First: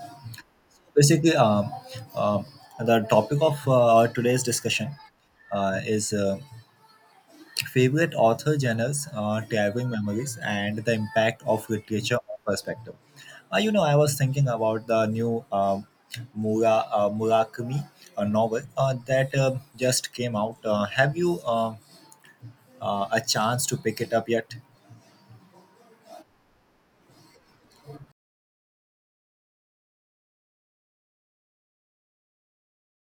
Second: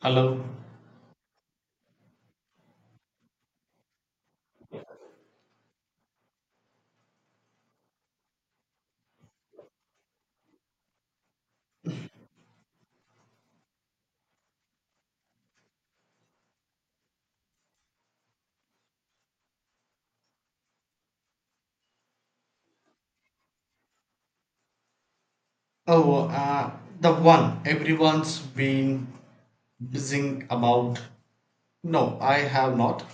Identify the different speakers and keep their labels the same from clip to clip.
Speaker 1: Hello.
Speaker 2: Basically um, the topic of our today's discussion is favorite author genres, traveling memories, and the impact of literature on perspective. You know, I was thinking about the new Murakami novel that just came out. Have you a chance to pick it up yet?
Speaker 1: Oh, the one everyone's been buzzing about. No, I have not.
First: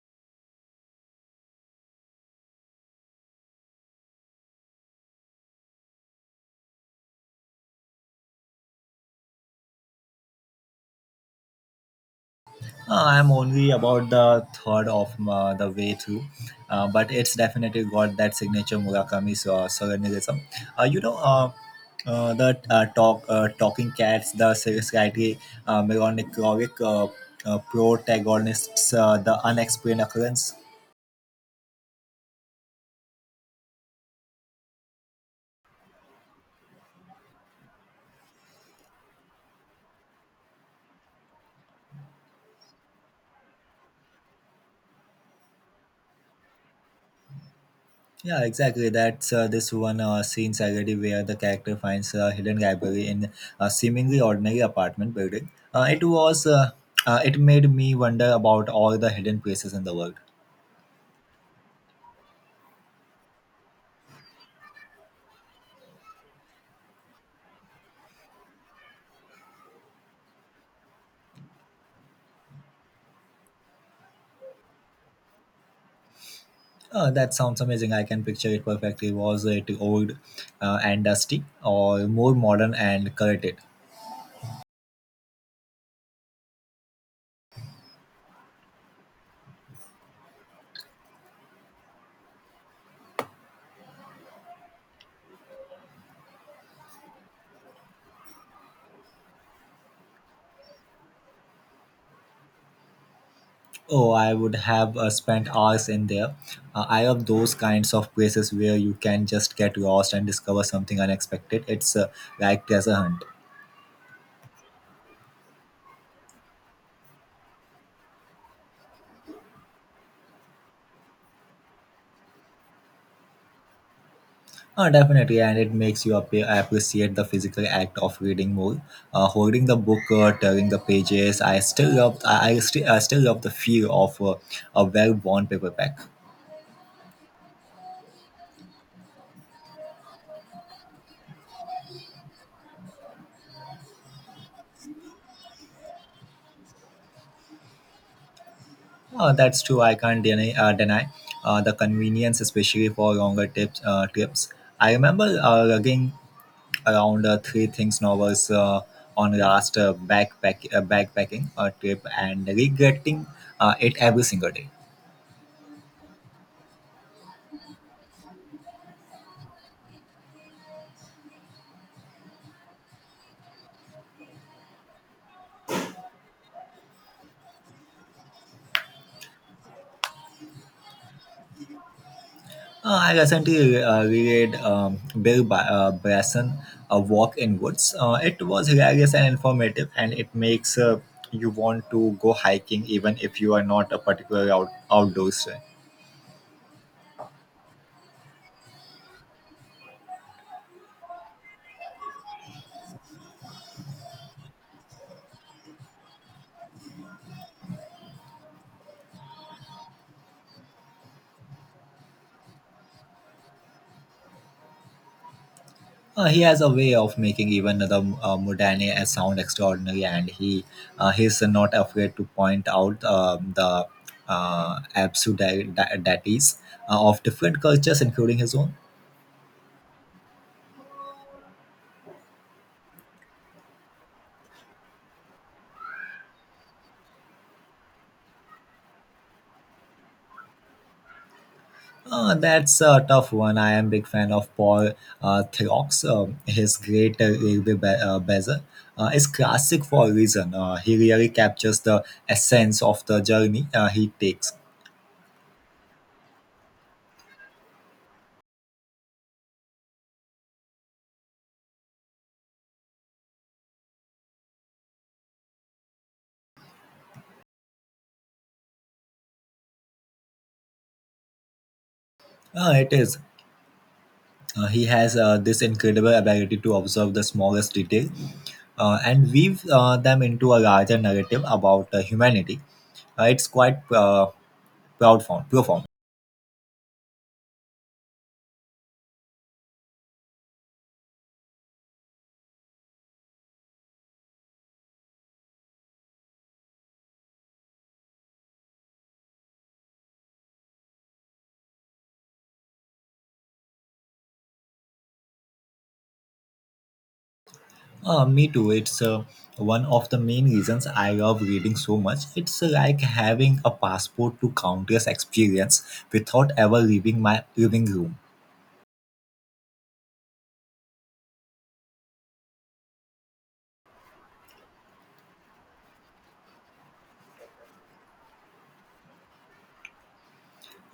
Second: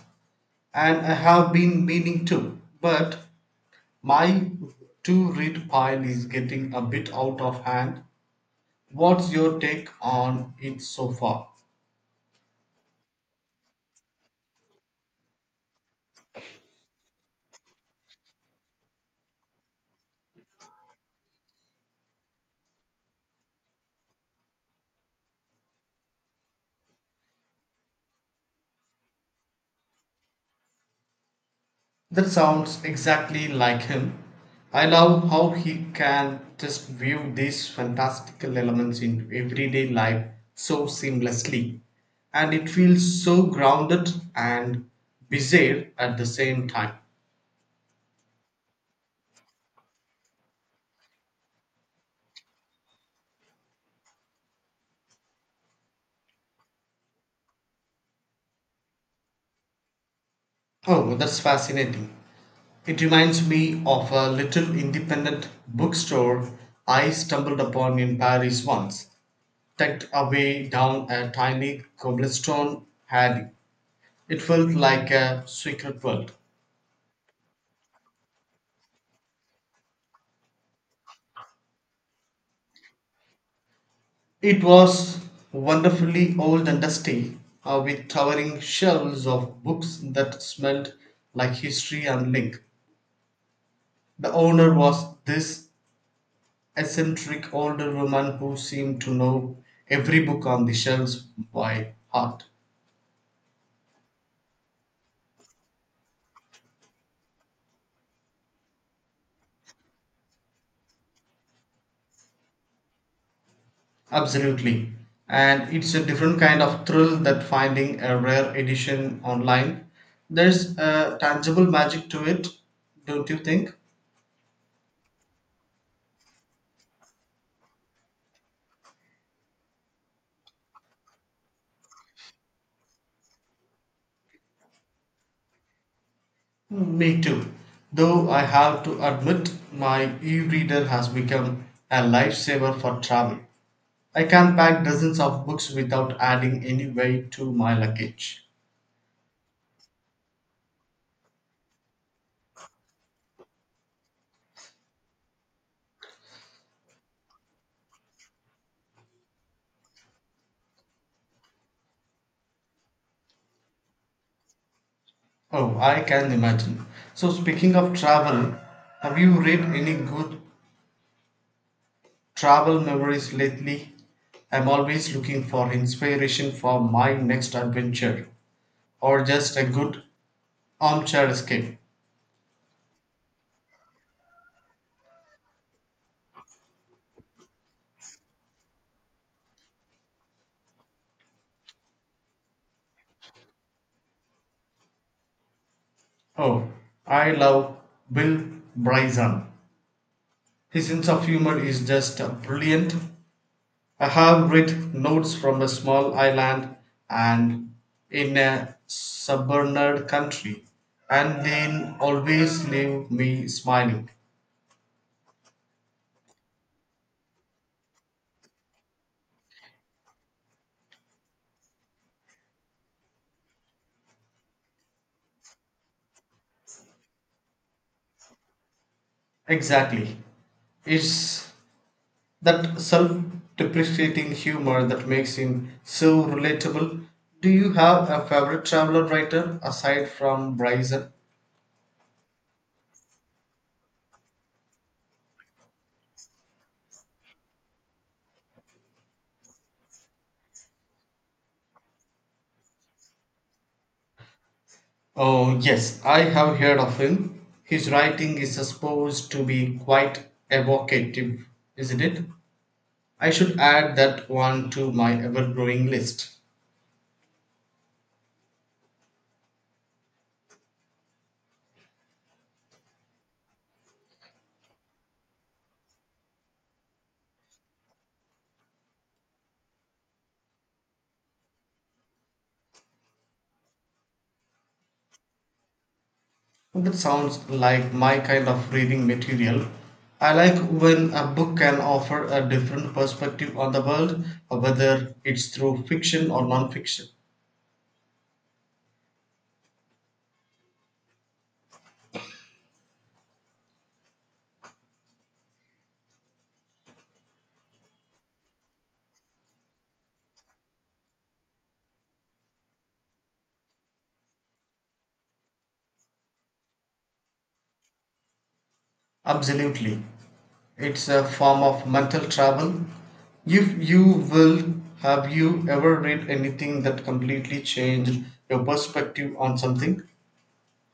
Speaker 1: And I have been meaning to, but my to read pile is getting a bit out of hand. What's your take on it so far?
Speaker 2: I'm only about the third of the way through, but it's definitely got that signature Murakami surrealism. Uh, you know, uh, the talking cats, the slightly melancholic protagonists, the unexplained occurrence.
Speaker 1: That sounds exactly like him. I love how he can just view these fantastical elements in everyday life so seamlessly. And it feels so grounded and bizarre at the same time.
Speaker 2: Yeah, exactly. That's this one scene Sagadi where the character finds a hidden library in a seemingly ordinary apartment building. It made me wonder about all the hidden places in the world.
Speaker 1: Oh, that's fascinating. It reminds me of a little independent bookstore I stumbled upon in Paris once, tucked away down a tiny cobblestone alley. It felt like a secret world.
Speaker 2: That sounds amazing. I can picture it perfectly. Was it old and dusty, or more modern and curated?
Speaker 1: It was wonderfully old and dusty, with towering shelves of books that smelled like history and link. The owner was this eccentric older woman who seemed to know every book on the shelves by heart.
Speaker 2: Oh, I would have spent hours in there. I love those kinds of places where you can just get lost and discover something unexpected. It's like treasure hunt.
Speaker 1: Absolutely. And it's a different kind of thrill that finding a rare edition online. There's a tangible magic to it, don't you think?
Speaker 2: Definitely, and it makes you appreciate the physical act of reading more. Holding the book, turning the pages. I still love the feel of a well-worn paperback.
Speaker 1: Me too. Though I have to admit, my e reader has become a lifesaver for travel. I can pack dozens of books without adding any weight to my luggage.
Speaker 2: That's true. I can't deny the convenience, especially for longer trips. I remember lugging around three things novels on last backpacking trip and regretting it every single day.
Speaker 1: Oh, I can imagine. So, speaking of travel, have you read any good travel memories lately? I'm always looking for inspiration for my next adventure or just a good armchair escape.
Speaker 2: I recently reread Bill Bryson, A Walk in Woods. It was hilarious and informative, and it makes you want to go hiking even if you are not a particular outdoors fan.
Speaker 1: Oh, I love Bill Bryson. His sense of humor is just brilliant. I have read Notes from a Small Island and In a Suburban Country, and they always leave me smiling.
Speaker 2: He has a way of making even the mundane sound extraordinary, and he's not afraid to point out the absurdities of different cultures, including his own.
Speaker 1: Exactly. It's that self depreciating humor that makes him so relatable. Do you have a favorite traveler writer aside from Bryson?
Speaker 2: That's a tough one. I am big fan of Paul Throx. His great Railway Bezel is classic for a reason. He really captures the essence of the journey he takes.
Speaker 1: Oh, yes, I have heard of him. His writing is supposed to be quite evocative, isn't it? I should add that one to my ever growing list.
Speaker 2: It is. He has this incredible ability to observe the smallest detail and weave them into a larger narrative about humanity. It's quite profound.
Speaker 1: That sounds like my kind of reading material. I like when a book can offer a different perspective on the world, whether it's through fiction or non fiction.
Speaker 2: Me too. It's one of the main reasons I love reading so much. It's like having a passport to countless experience without ever leaving my living room.
Speaker 1: Absolutely. It's a form of mental travel. If you will, have you ever read anything that completely changed your perspective on something?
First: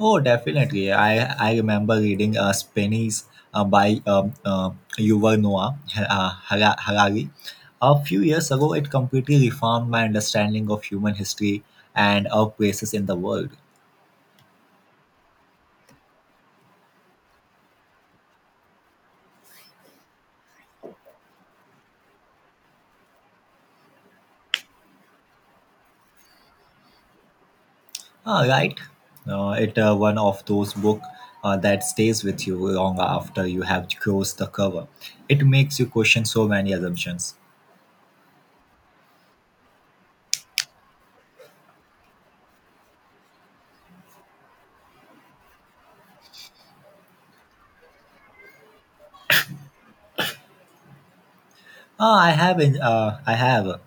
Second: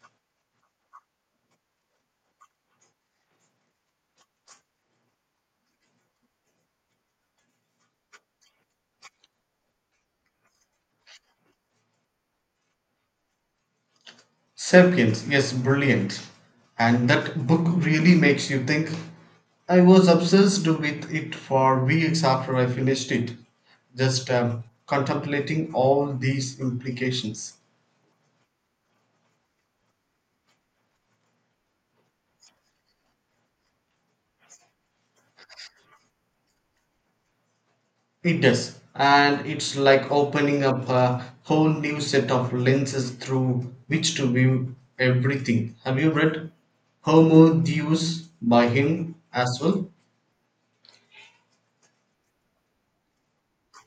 Speaker 2: Oh, definitely. I remember reading Spanish by Yuval Noah Harari. A few years ago, it completely reformed my understanding of human history and of places in the world.
Speaker 1: Sapiens, yes, brilliant. And that book really makes you think. I was obsessed with it for weeks after I finished it, just contemplating all these implications.
Speaker 2: Ah, right. It One of those book that stays with you long after you have closed the cover. It makes you question so many assumptions.
Speaker 1: It does. And it's like opening up a whole new set of lenses through which to view everything. Have you read Homo Deus by him as well?
Speaker 2: Ah, I have,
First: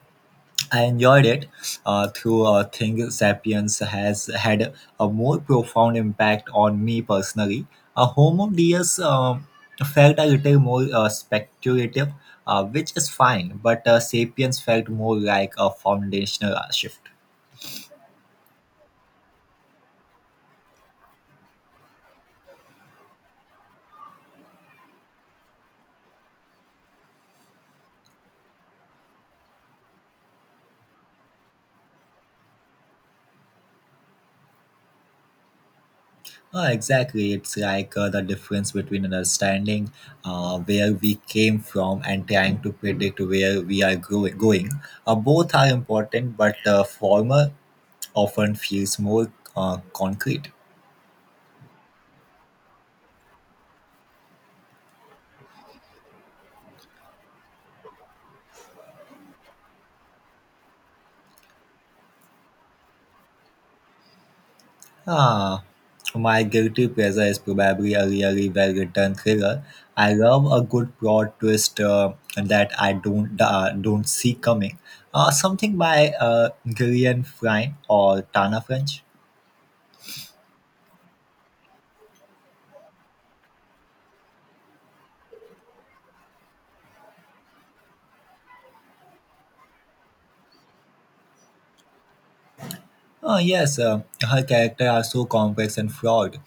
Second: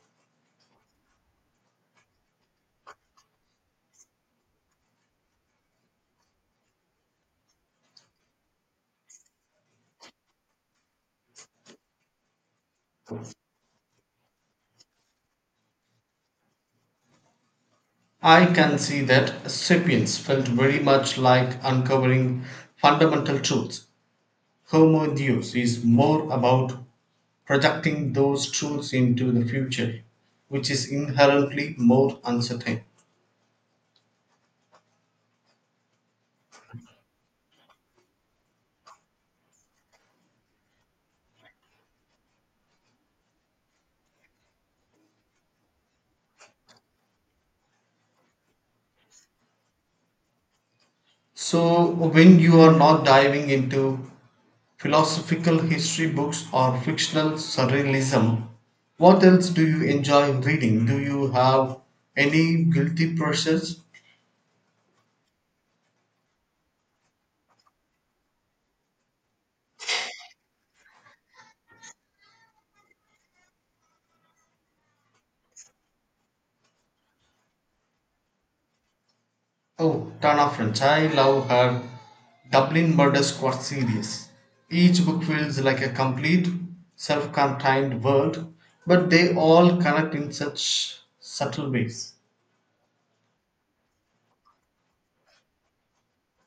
Speaker 2: I enjoyed it. *Sapiens* has had a more profound impact on me personally. A Homo Deus felt a little more speculative, which is fine, but *Sapiens* felt more like a foundational shift.
Speaker 1: I can see that Sapiens felt very much like uncovering fundamental truths. Homo Deus is more about projecting those truths into the future, which is inherently more uncertain.
Speaker 2: Exactly. It's like the difference between understanding where we came from and trying to predict where we are going. Both are important, but the former often feels more concrete.
Speaker 1: So, when you are not diving into philosophical history books or fictional surrealism, what else do you enjoy reading? Do you have any guilty pleasures?
Speaker 2: Ah, my guilty pleasure is probably a really well written thriller. I love a good plot twist that I don't see coming. Something by Gillian Flynn or Tana French.
Speaker 1: Oh, Tana French. I love her Dublin Murder Squad series. Each book feels like a complete, self contained world, but they all connect in such subtle ways.
Speaker 2: Yes, her character are so complex and flawed.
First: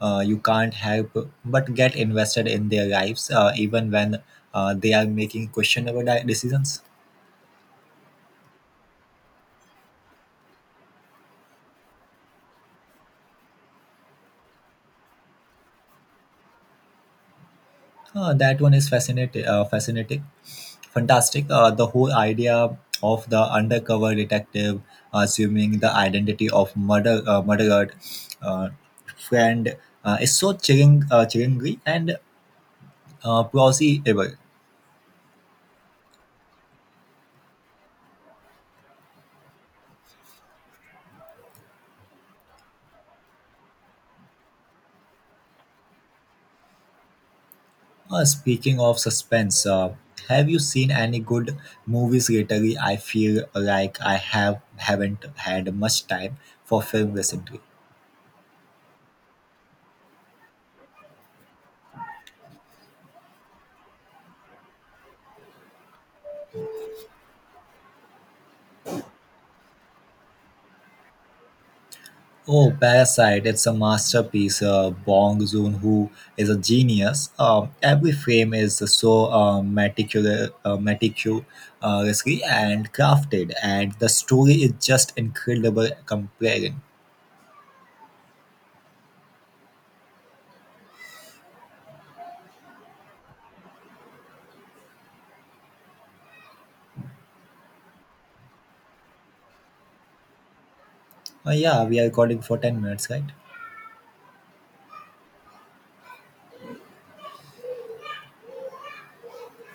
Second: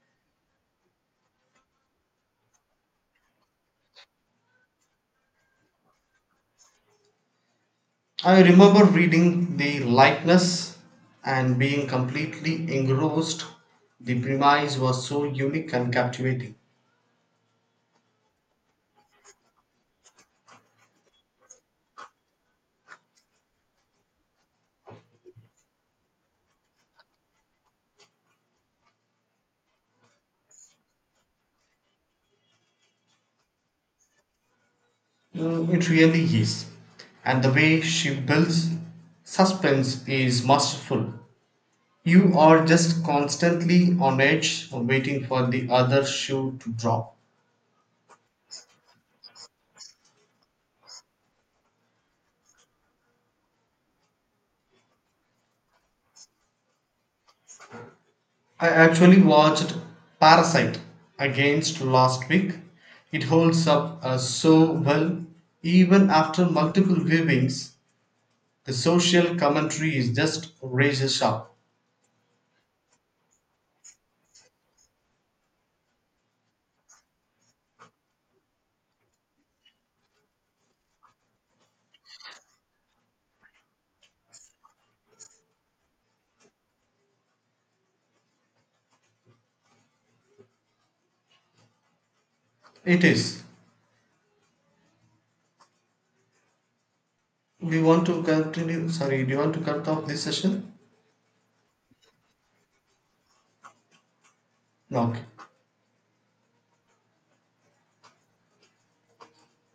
Speaker 2: You can't help but get invested in their lives, even when they are making questionable decisions.
Speaker 1: I remember reading the likeness and being completely engrossed. The premise was so unique and captivating.
Speaker 2: That one is fantastic. The whole idea of the undercover detective assuming the identity of murdered uh, friend is so chillingly and plausible.
Speaker 1: Mm, it really is. And the way she builds suspense is masterful. You are just constantly on edge waiting for the other shoe to drop.
Speaker 2: Speaking of suspense, have you seen any good movies lately? I feel like I have haven't had much time for film recently.
Speaker 1: I actually watched Parasite against last week. It holds up so well even after multiple viewings. The social commentary is just razor sharp.
Speaker 2: Oh, Parasite! It's a masterpiece. Bong Joon-ho is a genius. Every frame is so meticulously and crafted, and the story is just incredible. Comparing.
Speaker 1: It is. We want to continue. Sorry, do you want to cut off this session?
Speaker 2: Yeah, we are recording for 10 minutes, right?
Speaker 1: No. Okay.